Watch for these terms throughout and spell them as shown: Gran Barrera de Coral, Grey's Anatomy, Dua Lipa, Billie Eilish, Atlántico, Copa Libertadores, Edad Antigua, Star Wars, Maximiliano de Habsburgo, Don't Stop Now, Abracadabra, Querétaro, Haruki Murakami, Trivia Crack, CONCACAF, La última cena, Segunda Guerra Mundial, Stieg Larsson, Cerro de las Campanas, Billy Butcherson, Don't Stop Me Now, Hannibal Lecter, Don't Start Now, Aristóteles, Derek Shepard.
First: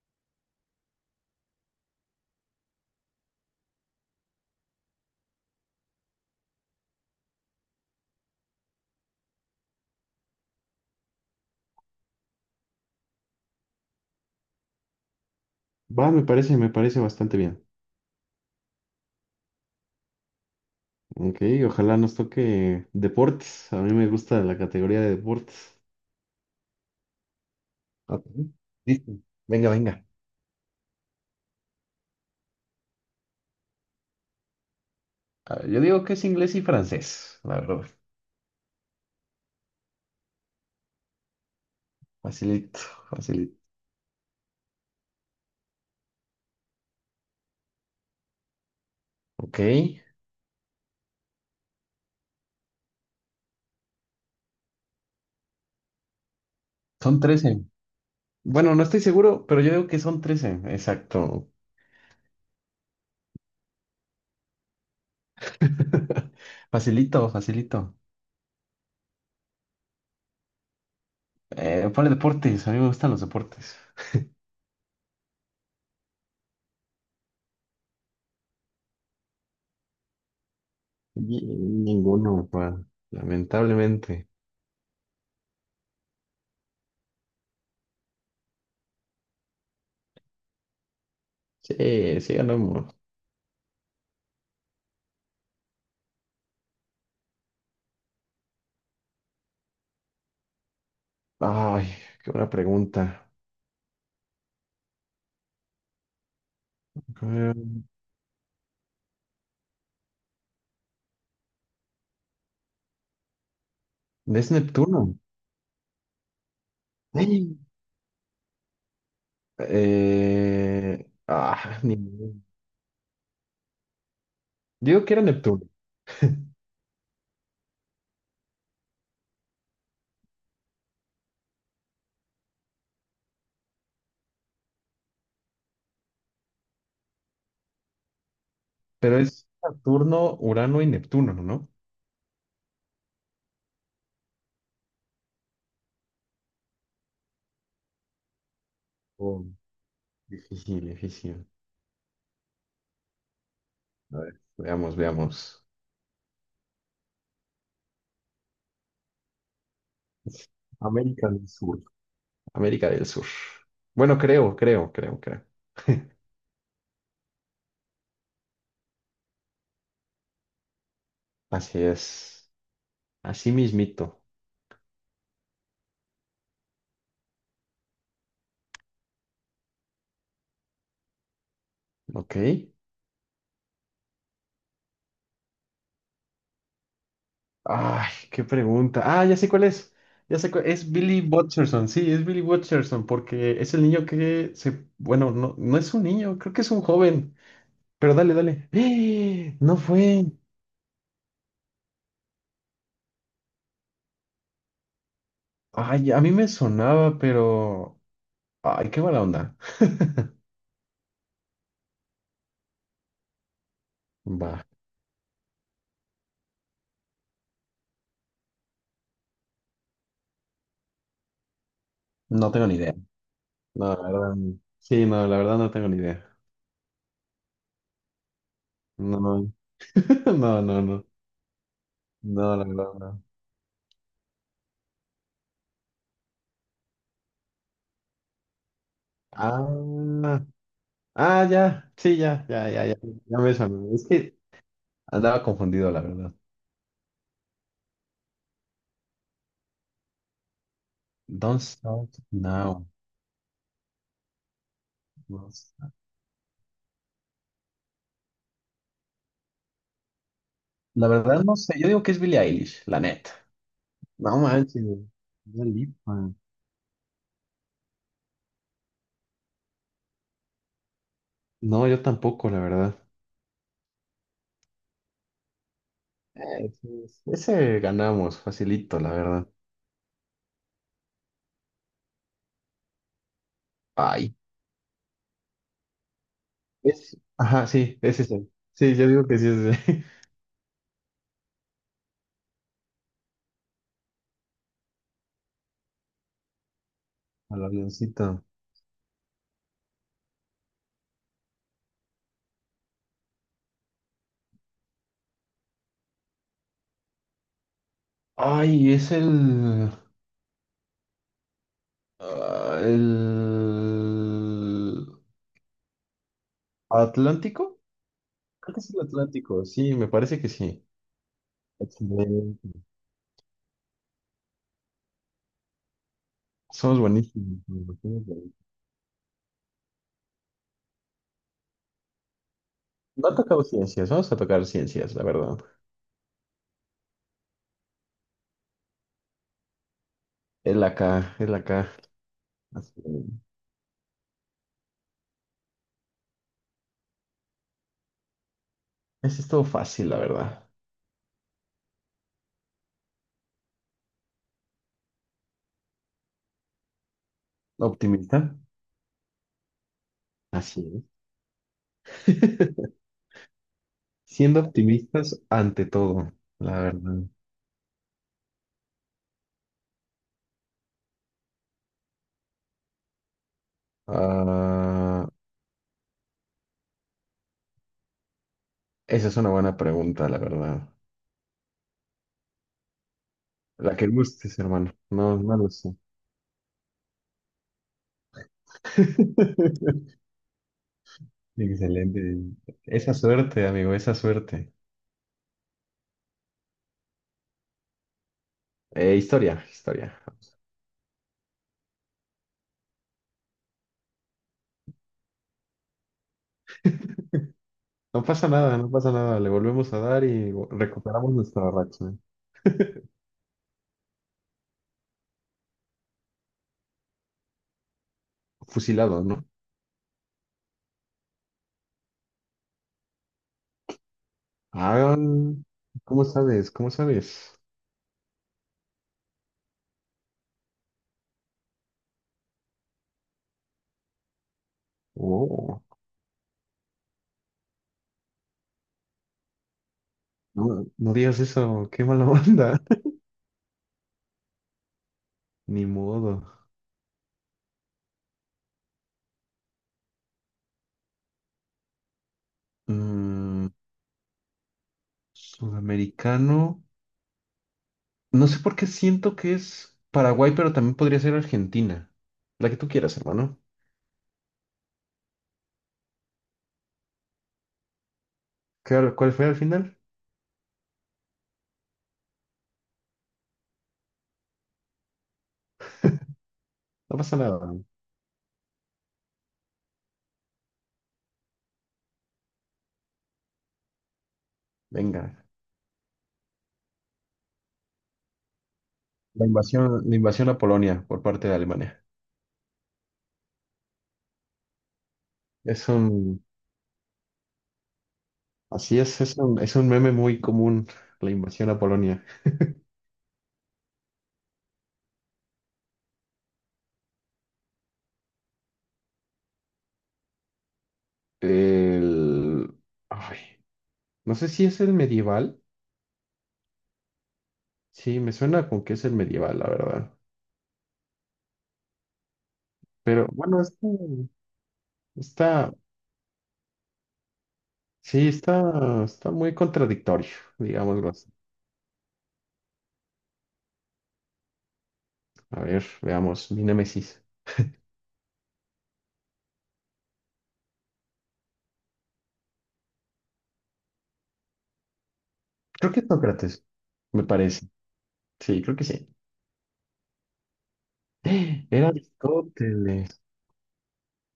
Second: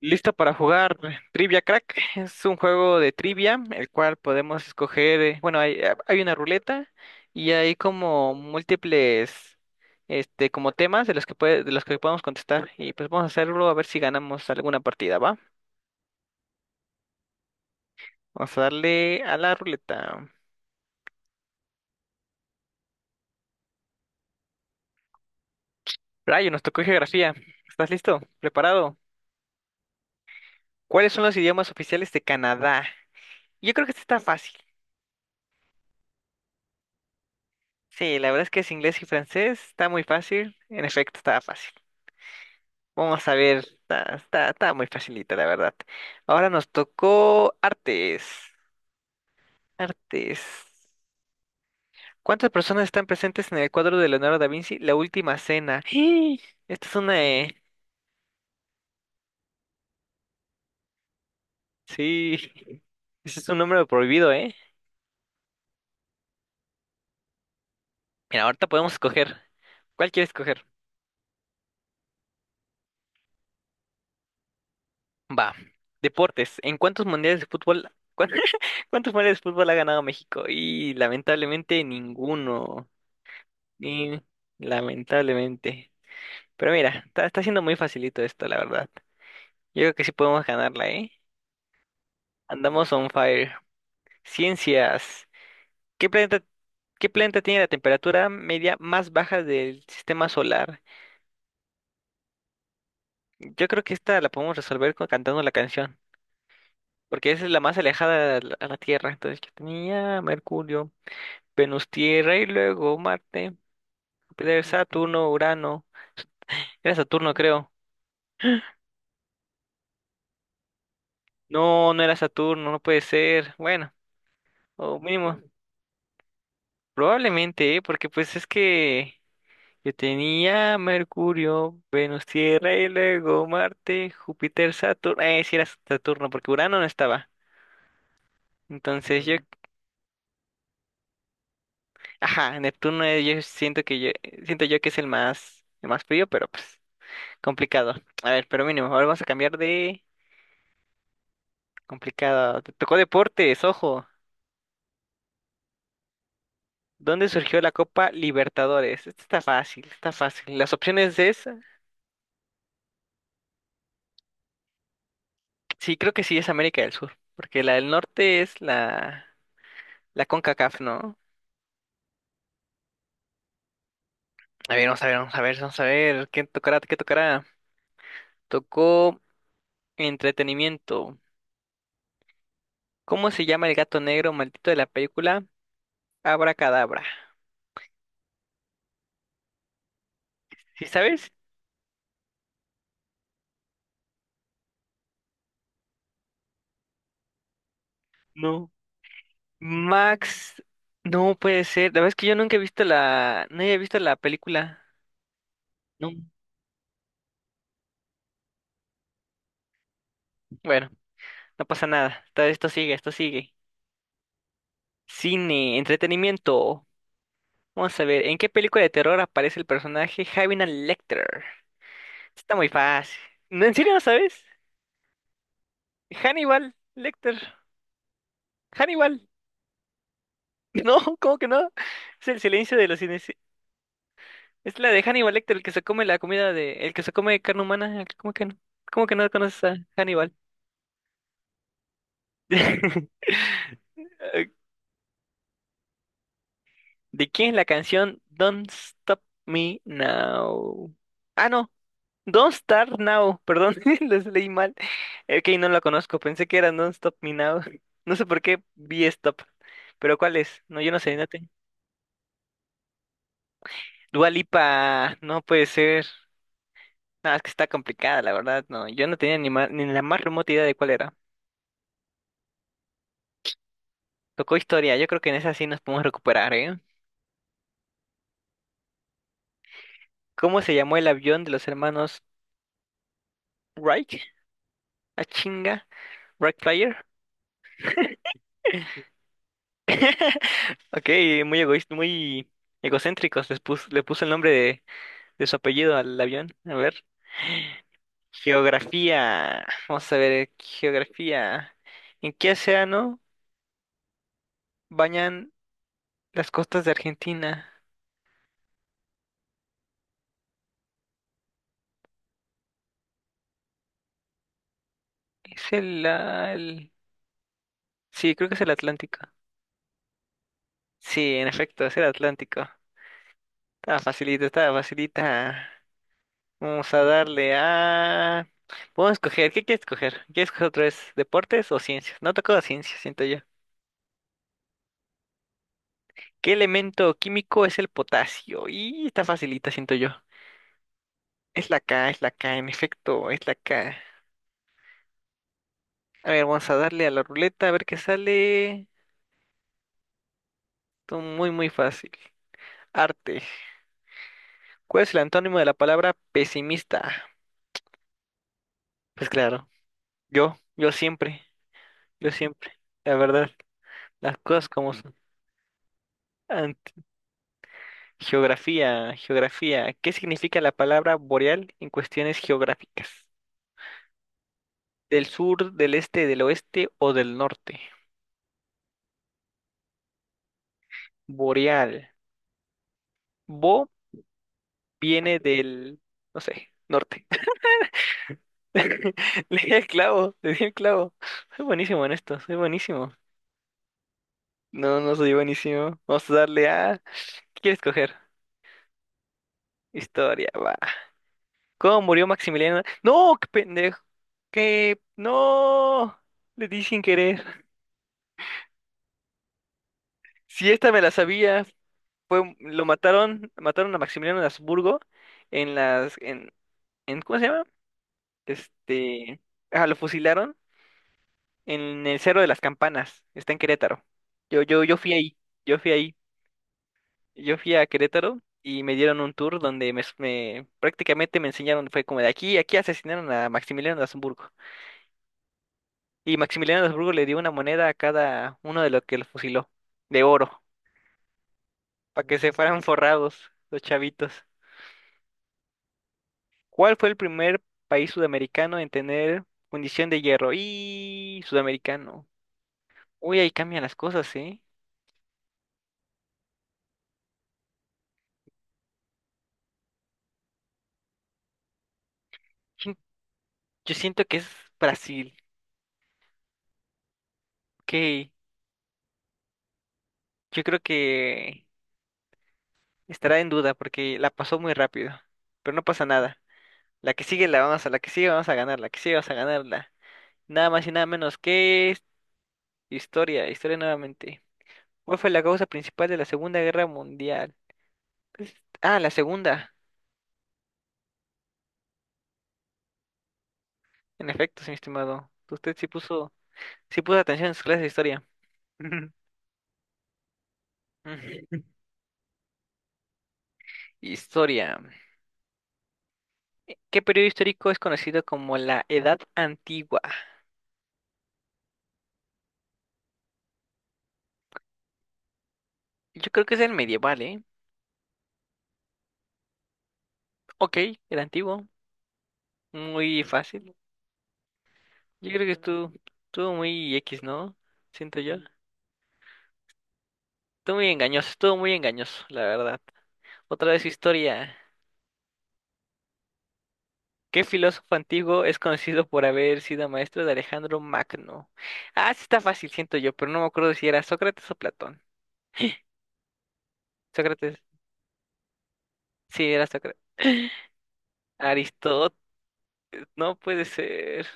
Listo para jugar Trivia Crack. Es un juego de trivia, el cual podemos escoger, bueno, hay, hay una ruleta y hay como múltiples, como temas de los que puede, de los que podemos contestar. Y pues vamos a hacerlo a ver si ganamos alguna partida, ¿va? Va, me parece bastante bien. Vamos a darle a la ruleta. Ok, ojalá nos toque deportes. A mí me gusta la categoría de deportes. Rayo, nos tocó geografía. ¿Estás listo? Ok, ¿Preparado? listo. Venga, venga. ¿Cuáles son los idiomas oficiales de Canadá? Yo creo que este está fácil. A ver, yo digo que es inglés y francés, la verdad. Sí, la verdad es que es inglés y francés. Está muy fácil. En efecto, está fácil. Facilito, Vamos a ver, facilito. Está muy facilita, la verdad. Ahora nos tocó artes. Ok, Artes. ¿Cuántas personas están presentes en el cuadro de Leonardo da Vinci? La última cena. ¡Ih! Esta es son una... eh, 13. Bueno, no estoy seguro, pero yo digo que son 13 exacto. Sí, ese es un número prohibido, ¿eh? Facilito, facilito. Mira, ahorita podemos escoger. ¿Cuál quieres escoger? Ponle deportes, a mí me gustan los deportes. Va. Deportes. ¿En cuántos mundiales de fútbol... cuán- ¿Cuántos mundiales de fútbol ha ganado México? Y Ni- lamentablemente Ninguno, pa. ninguno. Y Lamentablemente. lamentablemente. Pero mira, está siendo muy facilito esto, la verdad. Yo creo que sí podemos ganarla, ¿eh? Sí, sí ganamos. Andamos on fire. Ciencias. ¿Qué planeta, ¿qué planeta tiene la temperatura media más baja del sistema solar? Ay, qué buena pregunta. Yo creo que esta la podemos resolver cantando la canción, porque esa es la más Eh, alejada a a la Tierra. Entonces yo tenía Mercurio, Venus, Tierra y luego Marte, Es Júpiter, Neptuno. Saturno, Urano. Era Saturno, ¡Ay! creo. Ni No, no era idea. Saturno, no puede ser. Bueno, o Digo que era mínimo. Neptuno, Probablemente, ¿eh? Porque pues es que yo tenía Mercurio, Venus, Tierra y luego Marte, Júpiter, Saturno. Sí era Saturno, porque Urano no estaba. pero Entonces yo, es Saturno, Urano y Neptuno, ¿no? ajá, Neptuno, yo siento que yo, siento yo que es el más frío, pero pues complicado. A ver, pero mínimo, ahora vamos a Oh, cambiar de difícil, difícil. complicado. Te tocó deportes, ojo. A ver, veamos, veamos. ¿Dónde surgió la Copa Libertadores? Esta está fácil, está fácil. Las opciones América es, del Sur. América del Sur. Bueno, creo. sí, creo que sí es América del Sur. Porque la del norte es la la CONCACAF, ¿no? Así es. Así mismito. A ver, vamos a ver, vamos a ver, vamos a ver. ¿Qué tocará? ¿Qué tocará? Tocó entretenimiento. Ok. ¿Cómo se llama el gato negro maldito de la película? Abracadabra. Ay, qué pregunta. Ah, ya sé cuál es. Ya sé cuál ¿Sí es Billy sabes? Butcherson. Sí, es Billy Butcherson porque es el niño que se, bueno, no, no es un niño, creo que es un joven. Pero dale, dale. No. ¡Eh! No fue. Max. No puede ser. La verdad es que yo nunca he visto la. No he visto la película. No. Ay, a mí me sonaba, pero ay, qué mala onda. Bueno, no pasa nada. Todo esto sigue, esto sigue. Va, Cine, entretenimiento. Vamos a ver, ¿en qué película de terror aparece el personaje Javier Lecter? no Está tengo muy ni idea. fácil. ¿No, ¿en No, serio no la verdad. sabes? No. Sí, no, la verdad no tengo ni idea. Hannibal Lecter. Hannibal. No, no, no, no. No, No, ¿cómo que no? Es el no, la silencio de verdad los no. cines. Es la de Hannibal Lecter, el que se come la comida de... El que se come carne humana. ¿Cómo que no? ¿Cómo que no conoces a Hannibal? Ah, ya. Sí, ya, ya, ya, ya. Ya me sonó. Es que Eh, andaba confundido, la verdad. ¿De quién es la canción Don't Stop Me Now? Ah, Don't no. Stop Don't Now. Start Now. Perdón, les leí mal. Ok, No no la sé. conozco. Pensé que era Don't Stop Me Now. No sé por qué vi Stop. Pero ¿cuál es? No, yo no La sé. Verdad no sé, yo digo que es Billie Eilish, la neta. Dua No manches, Lipa. No Dua puede ser. Lipa. No, es que está complicada, la verdad, no. Yo no tenía ni, ni la más remota idea de cuál era. No, yo tampoco, la verdad. Tocó historia, yo creo que en esa sí nos podemos recuperar, ¿eh? Sí, sí. Ese ganamos, facilito, la verdad. ¿Cómo se llamó el avión de los hermanos Wright? Ay. ¿A chinga? ¿Wright Flyer? Ajá, sí, es ese. Sí, yo digo que sí es ese. Ok, muy egoísta, muy egocéntricos. Le puso el nombre de su apellido al avión. A ver. Al avioncito. Geografía. Vamos a ver, geografía. ¿En qué océano bañan las costas de Argentina? Ay, es el... ah, el... Es el, ah, el- ¿Atlántico? Sí, creo que es el Creo que es el Atlántico. Atlántico, sí, me parece que sí. Sí, en efecto, es el Atlántico. Excelente. Está facilita, está facilita. Vamos Somos a darle buenísimos. a... Vamos a escoger, ¿qué quieres escoger? ¿Quieres escoger otra vez deportes o ciencias? No tocó ciencias, siento No ha yo. tocado ciencias, vamos a tocar ciencias, la verdad. ¿Qué elemento químico es el potasio? Y está facilita, siento yo. Es la K, es la Es la K. K, es la K, en Así efecto, es la K. A ver, vamos a darle a la ruleta a ver qué sale. es. Es todo fácil, la verdad. Esto muy, muy fácil. Arte. ¿Cuál es el antónimo de la palabra pesimista? ¿Optimista? Pues claro, yo, yo Así siempre, yo es. siempre, la verdad. Las Siendo cosas como son. optimistas ante todo, la Ant- verdad. Geografía, geografía. ¿Qué significa la palabra boreal en cuestiones geográficas? ¿Del Ah, sur, del este, del oeste o del norte? Esa es una buena pregunta, la verdad. Boreal. Bo La que gustes, hermano. No, Viene no lo sé. del, no sé, norte. Le di el clavo, le di el clavo. Soy buenísimo en esto, Excelente. soy buenísimo. Esa suerte, amigo, esa suerte. No, no soy buenísimo. Vamos a darle a... ¿Qué quieres coger? Historia, historia. Historia, va. ¿Cómo murió Maximiliano? No, qué pendejo. ¿Qué? No. Le di sin querer. No pasa nada, no pasa nada. Le volvemos a dar y Si esta me la recuperamos sabía, nuestra racha. fue, lo mataron, mataron a Maximiliano de Habsburgo en las, en, ¿cómo se llama? Fusilado, Este, ¿no? Lo fusilaron en el Cerro de las Campanas, está en Querétaro. Yo, yo, yo fui Ah, ahí, yo fui ahí, ¿cómo sabes? ¿Cómo yo sabes? fui a Querétaro y me dieron un tour donde prácticamente me enseñaron, fue como de aquí, aquí asesinaron a Maximiliano de Habsburgo. Oh, Y Maximiliano de Habsburgo le dio una moneda a cada uno de los que lo fusiló, de oro, no, no digas eso, qué para mala que se onda. fueran forrados los chavitos. Ni modo. ¿Cuál fue el primer país sudamericano en tener fundición de hierro? Y sudamericano. Uy, ahí Mm, cambian las cosas, ¿eh? sudamericano. No sé por qué siento que es Paraguay, pero también podría ser Argentina. La que tú Chin- quieras, hermano. Yo siento que es Brasil. Ok, ¿Cuál fue al final? yo creo que estará en duda porque la pasó muy rápido. Pero no pasa nada. La No que pasa sigue la nada. vamos a, la que sigue vamos a ganar, La que sigue vamos a ganarla. Nada más y nada menos que historia, historia nuevamente. ¿Cuál Venga. fue la causa principal de la Segunda Guerra Mundial? Pues, ah, la La segunda. invasión, la invasión a Polonia por parte de Alemania. En efecto, sí, mi estimado. Usted sí Es puso. un, Sí puse atención en sus clases de historia. Así es, es un meme muy común, la invasión a Polonia. Historia. ¿Qué periodo histórico es conocido como la Edad Antigua? El... Ay, no sé si es el medieval. Yo creo que es el medieval, ¿eh? Sí, me suena con que es el medieval, la verdad. Ok, el antiguo. Muy Pero bueno, fácil. Yo creo que está, estuvo, Estuvo muy X, ¿no? Siento sí, yo. Está muy contradictorio, digámoslo así. Estuvo muy engañoso, la verdad. Otra vez historia. A ver, veamos, mi némesis. ¿Qué filósofo antiguo es conocido por haber sido maestro de Alejandro Magno? Ah, sí está fácil, siento yo, pero no me acuerdo si era Sócrates o Platón. Creo que es Sócrates, me Sócrates. parece. Sí, creo que sí. Sí, era Sócrates. Era Aristóteles, Aristóteles. no puede ser.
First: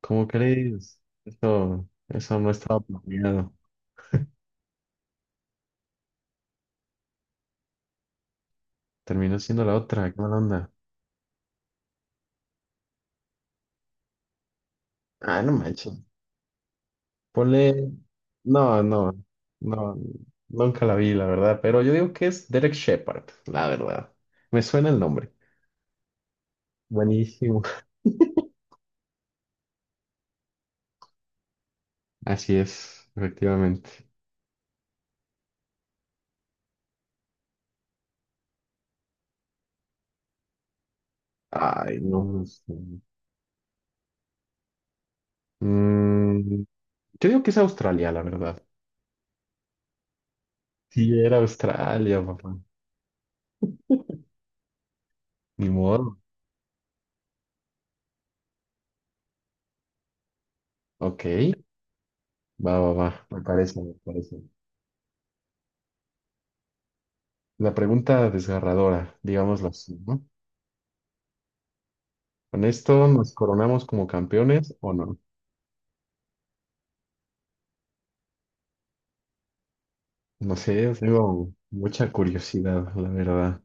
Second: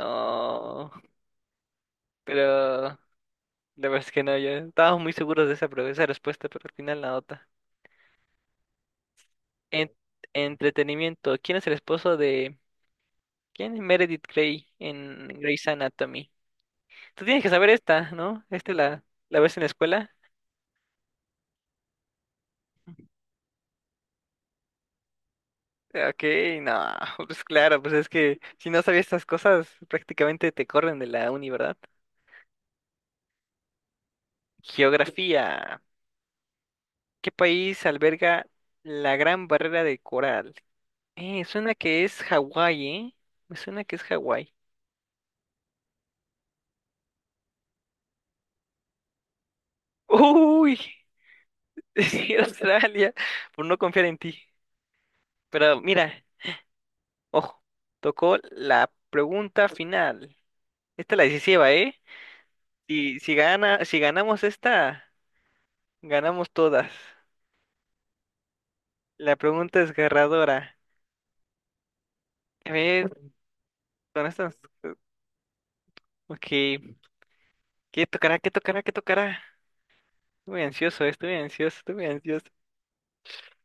¿Cómo crees? Eso no pero estaba la planeado. verdad es que no, yo estábamos muy seguros de esa, esa respuesta, pero al final la otra. Terminó siendo la En- otra, qué mala onda. Entretenimiento, ¿quién es el esposo de... ¿Quién es Meredith Grey en Ah, no Grey's manches. Anatomy? Tú tienes que saber Ponle. esta, ¿no? ¿Esta No, no, la ves en la no, escuela? nunca la vi, la verdad. Pero yo digo que es Derek Shepard, la verdad. Me suena el nombre. Ok, no, pues Buenísimo. claro, pues es que si no sabías estas cosas, prácticamente te corren de la uni, ¿verdad? Así es, efectivamente. Geografía. ¿Qué país alberga la Gran Barrera de Coral? Suena Ay, que es no, no sé. Hawái, ¿eh? Me suena que es Hawái. Mm, yo digo que es Australia, la verdad. Uy, Sí, era Australia, sí, papá. Australia, por no confiar en ti. Ni Pero mira, modo. ojo, tocó la pregunta final. Esta es la Ok, decisiva, ¿eh? va, va, va. Me parece, me Si parece. ganamos esta, ganamos todas. La pregunta desgarradora, La digámoslo pregunta así, ¿no? desgarradora. ¿Con A esto ver, nos coronamos como con estas. campeones o eh, no? Ok, ¿qué tocará? ¿Qué tocará? ¿Qué tocará? Estoy No muy sé, yo ansioso, estoy muy tengo ansioso, estoy muy mucha ansioso. curiosidad, la verdad.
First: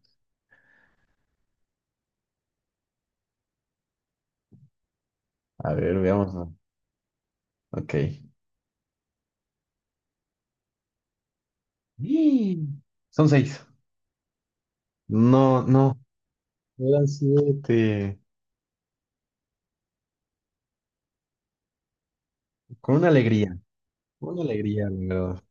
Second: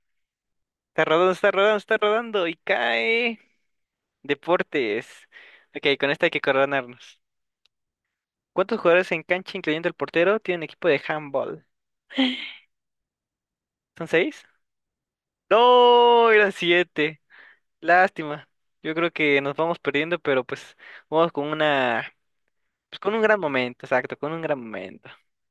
Está rodando, está rodando, está rodando y cae. Deportes. A Ok, ver, con esta hay veamos. que ¿No? coronarnos. Ok. ¿Cuántos jugadores en cancha, incluyendo el portero, tiene un equipo de handball? ¡Y! Son 6. ¿Son 6? No, no. No, eran Eran 7. 7. Lástima. Yo creo que nos vamos perdiendo, pero pues vamos con una, Con pues una con un gran alegría. momento, exacto, con Con un una gran alegría, momento. la verdad. Te